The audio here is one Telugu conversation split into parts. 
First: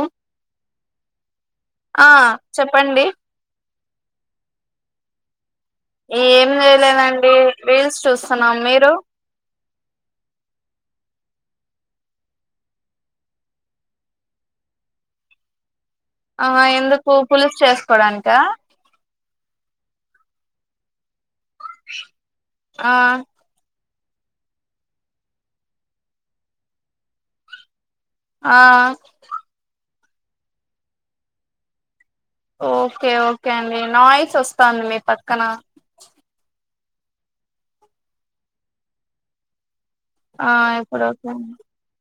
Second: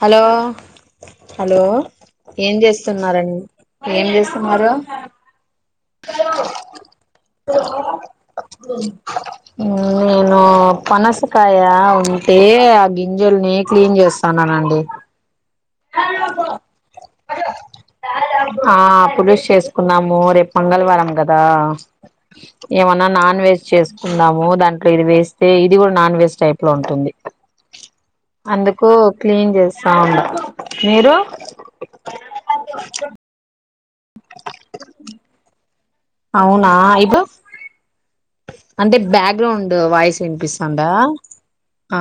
హలో హలో ఆ ఏం చెప్పండి చేస్తున్నారండి. ఏం చేస్తున్నారు. ఏం చేయలేదండి రీల్స్ చూస్తున్నాం మీరు ఉకాయ ఉంటే ఆ గింజల్ని క్లీన్ చేస్తాన్నానండి. ఆ ఎందుకు పులుసు చేసుకోడానిక మోరే పొంగల్ వారం క కదా ఆ ఏమన్నా నాన్ వెజ్ చేసు కుందము దాంట్లో ఇది వేస్తే ఇది కూడా నాన్ వేజ్ టైప్ లో ఉంటుంది ఆ అందుకు క్లీన్ చేస్త స్తాండ మీరు ఓకే ఓకే అండి. నాయిస్ వస్తాంది మీ పక్కన అవును నా ఇప్పుడు అంటే బ్యాక్గరౌండ్ వాయిస్ ఆ వినిపిస్థాందా ఇప్పుడు ఓకే అండి ఆ ఆ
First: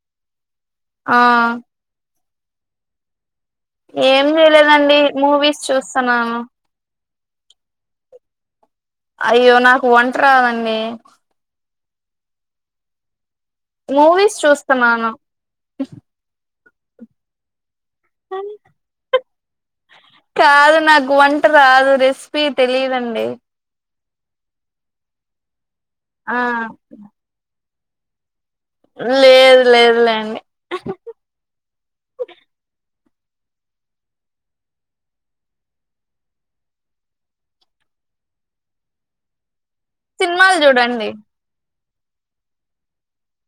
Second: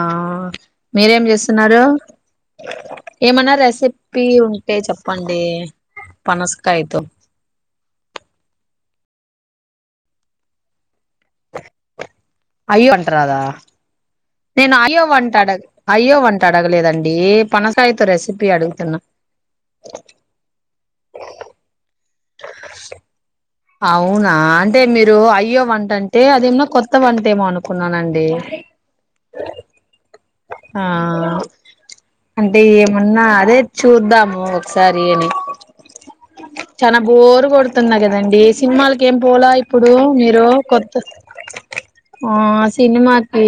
ఆ మీరేం చేస్తున్నారు. [unintelligible] ఏమైనా ఏం రెసిపీ ఉంటే చేయలేదండి చెప్పండి మూవీస్ చూస్తున్నాను పనసకాయతో అయ్యో నాకు వంట రాదండి. అయ్యో వంటరాద మూవీస్ నేను అయ చూస్తున్నాను వంట అడ అయ్యో వంట అడగలేదండి పనస కాని కాదు నాకు వంట రాదు రిస్క్ మీక్ తెలిదండి. అవునా అంటే మీరు అయ్యో వంట అంటే ఆ అదేమో కొత్త వంటే మనుకు కున్నానండి. లేదు లేదు లేండి. ఆ ఉన్నా అదే చూద్దాము ఒకసారి అని చానా బోరు కొడుతున్నా కదా దండి సినిమాలకి ఏం పోలా ఇప్పు ఇప్పుడు మీరు సినిమాలు కొత్త చూడండి ఆ సినిమాకి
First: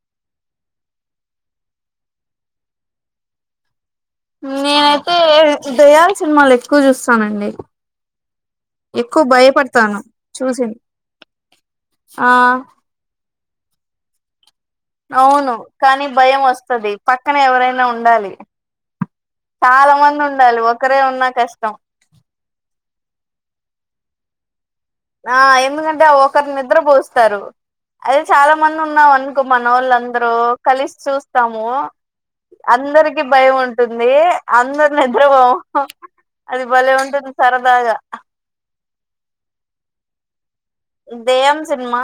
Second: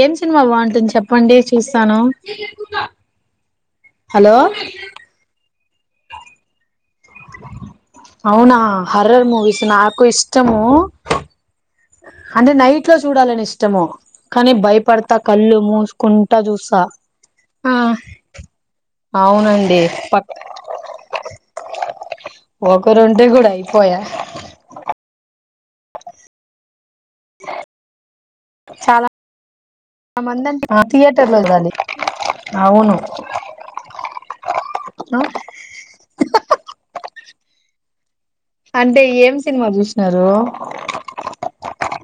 ఏం సినిమా బాగుంటుంది చెప్పండి చూస్తాను. హలో నేనైతే దయ్యాల్ సినిమాల్ ఎక్కు అవునా ఎక్కువ హర్రర్ మూవీస్ భయపడతాను నాకు ఇష్టము చూసింది ఆ అంటే నైట్ లో చూడాలని ఇష్ ఇష్టము కానీ బయప్ అవును కానీ భయం వస్తది పక్కన ఆ ఎవరైనా ఉండాలి అవునండి చాలా మంది పక్ ఉండాలి ఒకరే ఉన్నా కష్టం ఒకరుంటే కూడా అయిపోయా ఆ ఎందుకంటే ఒకరి నిద్ర పోస్తారు అది చాలా మంది చాలా ఉన్నాం అనుకోమనోళ్ళందరూ మంది అంటే కలిసి థియేటర్ లో చూస్తాము చూడాలి అవును అందరికి భయం ఉంటుంది అందరు ఆ నిద్రపోము అది భలే ఉంటుంది. సరదాగా అంటే ఏం సినిమా చూసినారు. దేయ్యం సినిమా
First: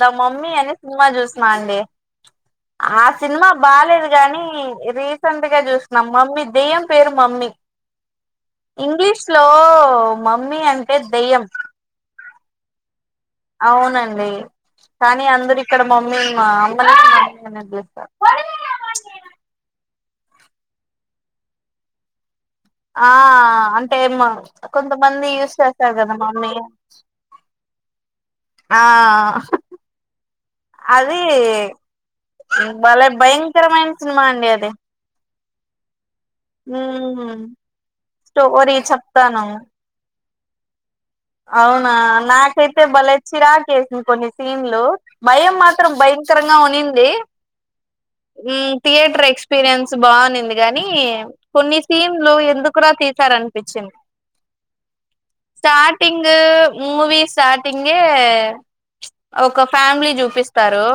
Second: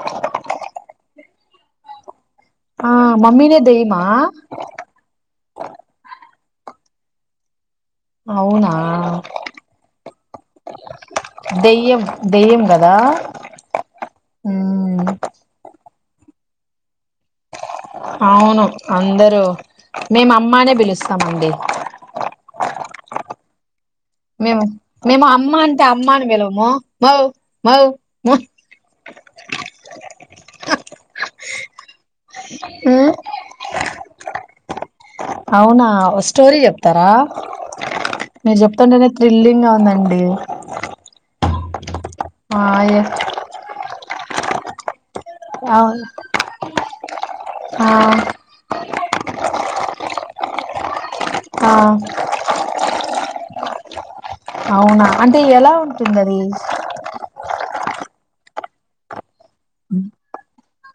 ద మమ్మీ అనే సినిమా చూస్నా అండి. ఆ సినిమా మమ్మీనే దెయ్యమా బాలేదు గాని రీసెంట్ గా చూసినం మమ్మీ దెయ్యం పేరు మమ్మీ అవునా ఇంగ్లీష్ లో మమ్మీ అంటే దెయ్యం. దెయ్యం దెయ్యం కదా అవునండి ఉమ్ కానీ అందరు ఇక్కడ మమ్మీ మా అమ్మనే మమ్మీ అనే పిలుస్తారు అవును అందరు మేము అమ్మ అనే పిలుస్తామండి. ఆ అన్ టెమ్ మేము మేము కొంతమంది అమ్మ యూస్ అంటే చేస్తారు కదా అమ్మాని మమ్మీ పిలవము మౌ మౌ మ ఆ అది బలే భయంకరమైన సినిమా అండి అది అవునా ఓస్ స్టోరీ చెప్తారా ఉమ్ మీరు స్టోరీ చెప్తుంటేనే చెప్తాను థ్రిల్లింగా ఉందండి. [inaudible] అవునా ఆ నాకైతే ఏ బలే చిరాకేసింది కొన్నిసార్లు సీన్ లో భయం మాత్రం అవును భయంకరంగా ఉన్నింది. ఆ థియేటర్ ఎక్స్పీరియన్స్ బాగున్నింది గానీ ఆ కొన్ని సీన్లు ఎందుకురా తీ తీస్తారు అనిపిచ్చింది. అవునా అంటే ఎలా ఉంటుంది. టుంది అది మూవీ స్టార్టింగే ఒక ఫ్యామిలీ చూపిస్తారు.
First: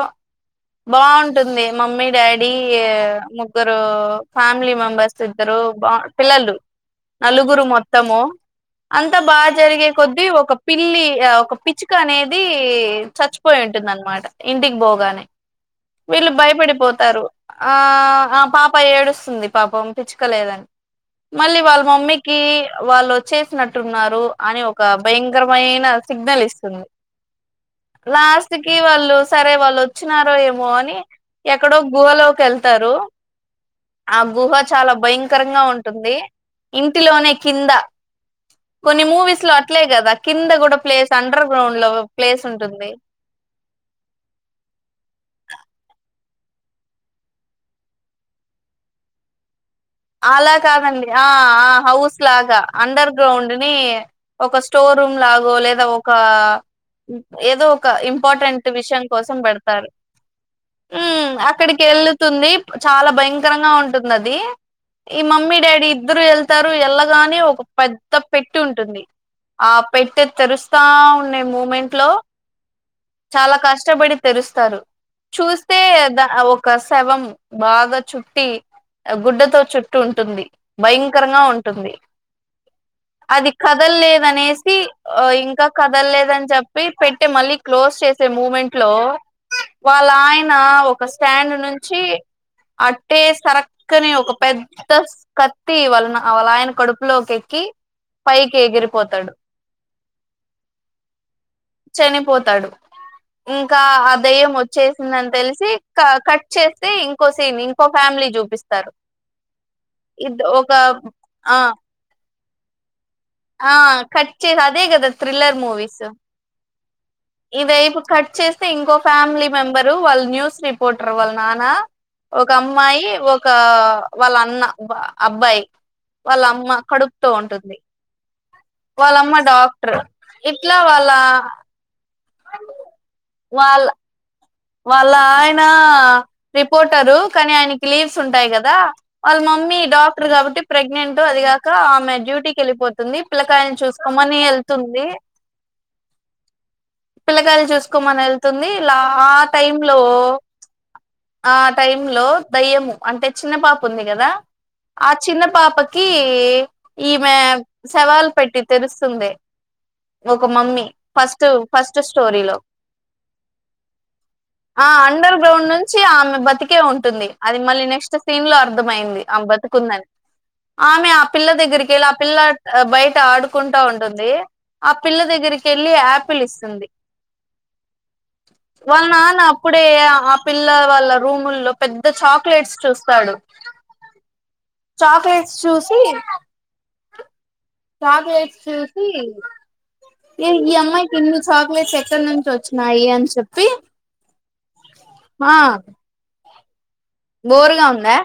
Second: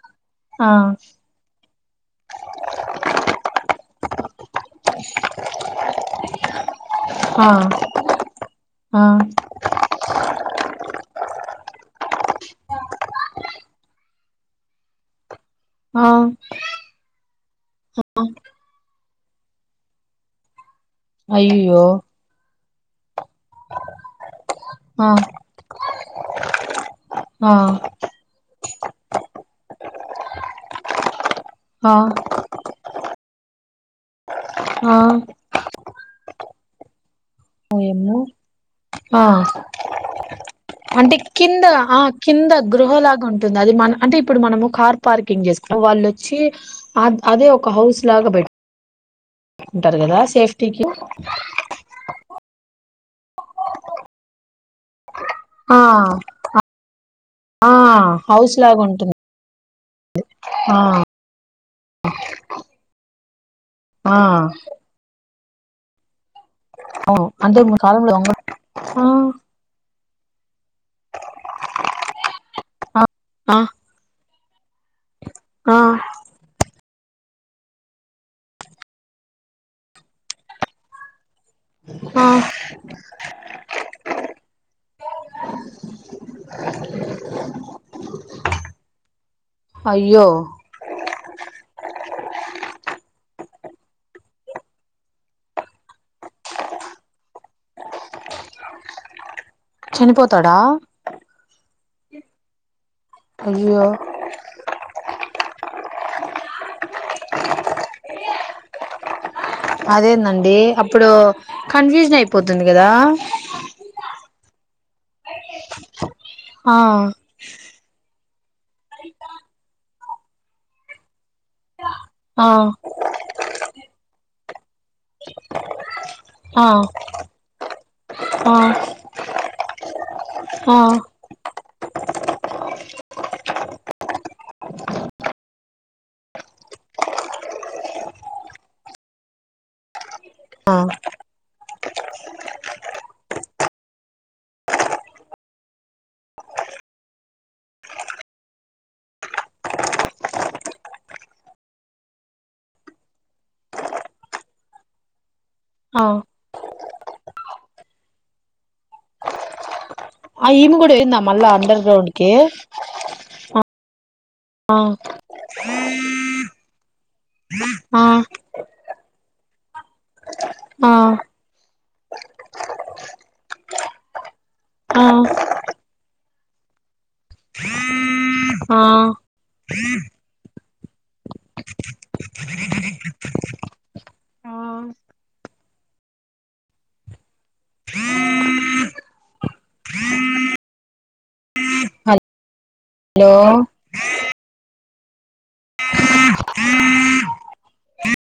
ఆ బాగుంటుంది మమ్మీ డాడీ ముగ్గురు ఫ్యామిలీ మెంబర్స్ ఇద్దరు బాన్ పిల్లలు ఆ నలుగురు మొత్తము ఆ అంతా బాగా జరిగే కొద్దీ ఒక పిల్లి ఆ ఒక పిచ్చుక అనేది చచ్చిపోయి ఉంటుందనమాట ఇంటికి పోగానే ఆ వీళ్ళు భయపడిపోతారు ఆ ఆ పాప ఏడుస్తుంది పాపం పిచ్చుకలేదని మళ్ళీ వాళ్ళ అయ్యయ్యో మమ్మీకి వాళ్ళు చేసినట్టున్నారు. అని ఒక ఆ భయంకరమైన సిగ్నల్ ఇస్తుంది. ఆ స్ట్ కి వాళ్ళు సరే వాళ్ళు వచ్చు వచ్చినారో ఏమో అని ఎక్కడో ఆ గుహలోకి వెళ్తారు. ఆబ్ గుహ చాలా ఆ భయంకరంగా ఉంట ఉంటుంది ఇంటిలోనే కింద ఓ యమ్మో కొన్ని ఆ మూవీస్ లో అట్లే కదా కింద కూడా ప్లేస్ అంటే అండర్ కింద గ్రౌండ్ లో ఆ ప్లేస్ కింద ఉంటుంది గృహలాగా ఉంటుంది అది మన అంటే ఇప్పుడు మనము కార్ పార్కింగ్ చేసుకుంటం వాళ్ళు వచ్చి అదే ఒక హౌస్ లాగా పెట్ టుంటారు కదా అలా సేఫ్టీకి కాదండి ఆ ఆ హౌస్ లాగా అండర్ గ్రౌండ్ ని ఒక స్టోర్ రూమ్ లాగో ఆ లేదా ఒక ఏదో ఆ ఒక హౌస్ ఇంపార్టెంట్ లాగా విషయం ఉంటుంది కోసం పెడుతు సరే ఆ అక్కడికి వెళ్ళతుంది చాలా భయంక భయాంకరంగ ఉంటుంది ఆ అది ఈ మమ్మీ డాడి ఇద్దరు ఎల్ తారు అవును ఎల్ళ్లగానే అంటే ఒక మీ కాలంలో పెద్ద దొంగ పెట్టి ఉంటుంది ఆ ఆ పెట్టే తెరుస్తా ఉండే మూమెంట్ లో చాలా ఆ కష్టపడి తెరుస్తారు ఆ చూస్తే ద ఒక శవం బాగా చుట్టి గుడ్డతో చుట్టూ ఉంటుంది భయంకరంగా ఉంటుంది ఆ అది కదల్లేదనేసి ఇంకా కదల్లేదని చెప్పి పెట్టే మళ్ళీ క్లోజ్ చేసే మూమెంట్ లో వాళ్ళ అయ్యో ఆయన ఒక స్టాండ్ నుంచి అట్టే సరక్కనే ఒక పెద్ద కత్తి వాళ్ళని వాళ్ళ ఆయన కడుపులోకి ఎక్కి పైకి ఎగిరిపోతాడు. చనిపోతాడా చనిపోతాడు. ఇంకా అయ్యో ఆ దయ్యం వచ్చే వందని తెలిసి కట్ చేస్తే ఇంకో సీన్ ఇంకో ఫ్యామిలీ చూపిస్తారు ఇద్ అదేందండి ఒక అప్పుడు ఆ కన్ఫ్యూజన్ అయిపో పోతుంది కదా ఆ కట్ అదే కదా థ్రిల్లర్ మూవీసు ఆ ఇదిైపు కట్ చేస్తే ఇంకో ఫ్యామిలీ మెంబరు వాళ్ళు న్యూస్ రిపోర్టర్ వాళ్ళ నాన్న ఒక ఆ అమ్మాయి ఒక వాళ్ళ అన్న అబ్బాయి వాళ్ళ ఆ అమ్మ కడుపుతో ఉంటుంది. ఆ వాళ్ళమ్మ డాక్ట ట్రూ ఇట్ల ఆ వాళ్ళా వాళ్ళ వాళ్ళ ఆయన రిపోర్టరు కానీ ఆయనకి లీవ్స్ ఉంటాయి కదా వాళ్ళ మమ్మీ డాక్టర్ కాబట్టి ఆ ప్రెగ్నెంట్ అదిగాక ఆమె డ్యూటీకి వెళ్ళిపోతుంది పిల్లకాయని చూసుకోమని వెళ్తుంది పిల్లకాయని చూసుకోమని వెళ్తుంది ఇలా టైం లో ఆ టైంలో దయ్యము అంటే చిన్న పాప ఉంది కదా ఆ చిన్న పాపకి ఆ ఈమె సవాల్ పెట్టి తెరుస్తుంది. ఒక ఆ ఈమె మమ్మీ కూడాపోయిందా మళ్ళ ఫస్ట్ అండర్ ఫస్ట్ గ్రౌండ్కి స్టోరీలో ఆ అండర్ గ్రౌండ్ నుంచి ఆమె బతికే ఉంటు టుంది. అది మళ్ళీ ఆ నెస్ట్ సీన్ లో అర్ అర్థమైంది బతుకుందని ఆమె ఆ పిల్ల దగ్గరికి వెళ్ళి ఆ పిల్ల బయట ఆడుకుంటా ఉంటుంది ఆ పిల్ల దగ్గరికి వెళ్ళి ఆపిల్ ఇస్తుంది ఆ వాళ్ళ నాన్న అప్పుడే ఆ పిల్లల వాళ్ళ రూముల్లో పెద్ద చాక్లెట్స్ చూస్తాడు ఆ చాక్లెట్స్ చూసి చాక్లెట్స్ చూసి ఏ ఈ అమ్మాయికి ఎన్ని చాక్లేట్స్ ఎక్కడ నుంచి వచ్ మయా అని హలో చెప్పి ఆ బోరుగా ఉందా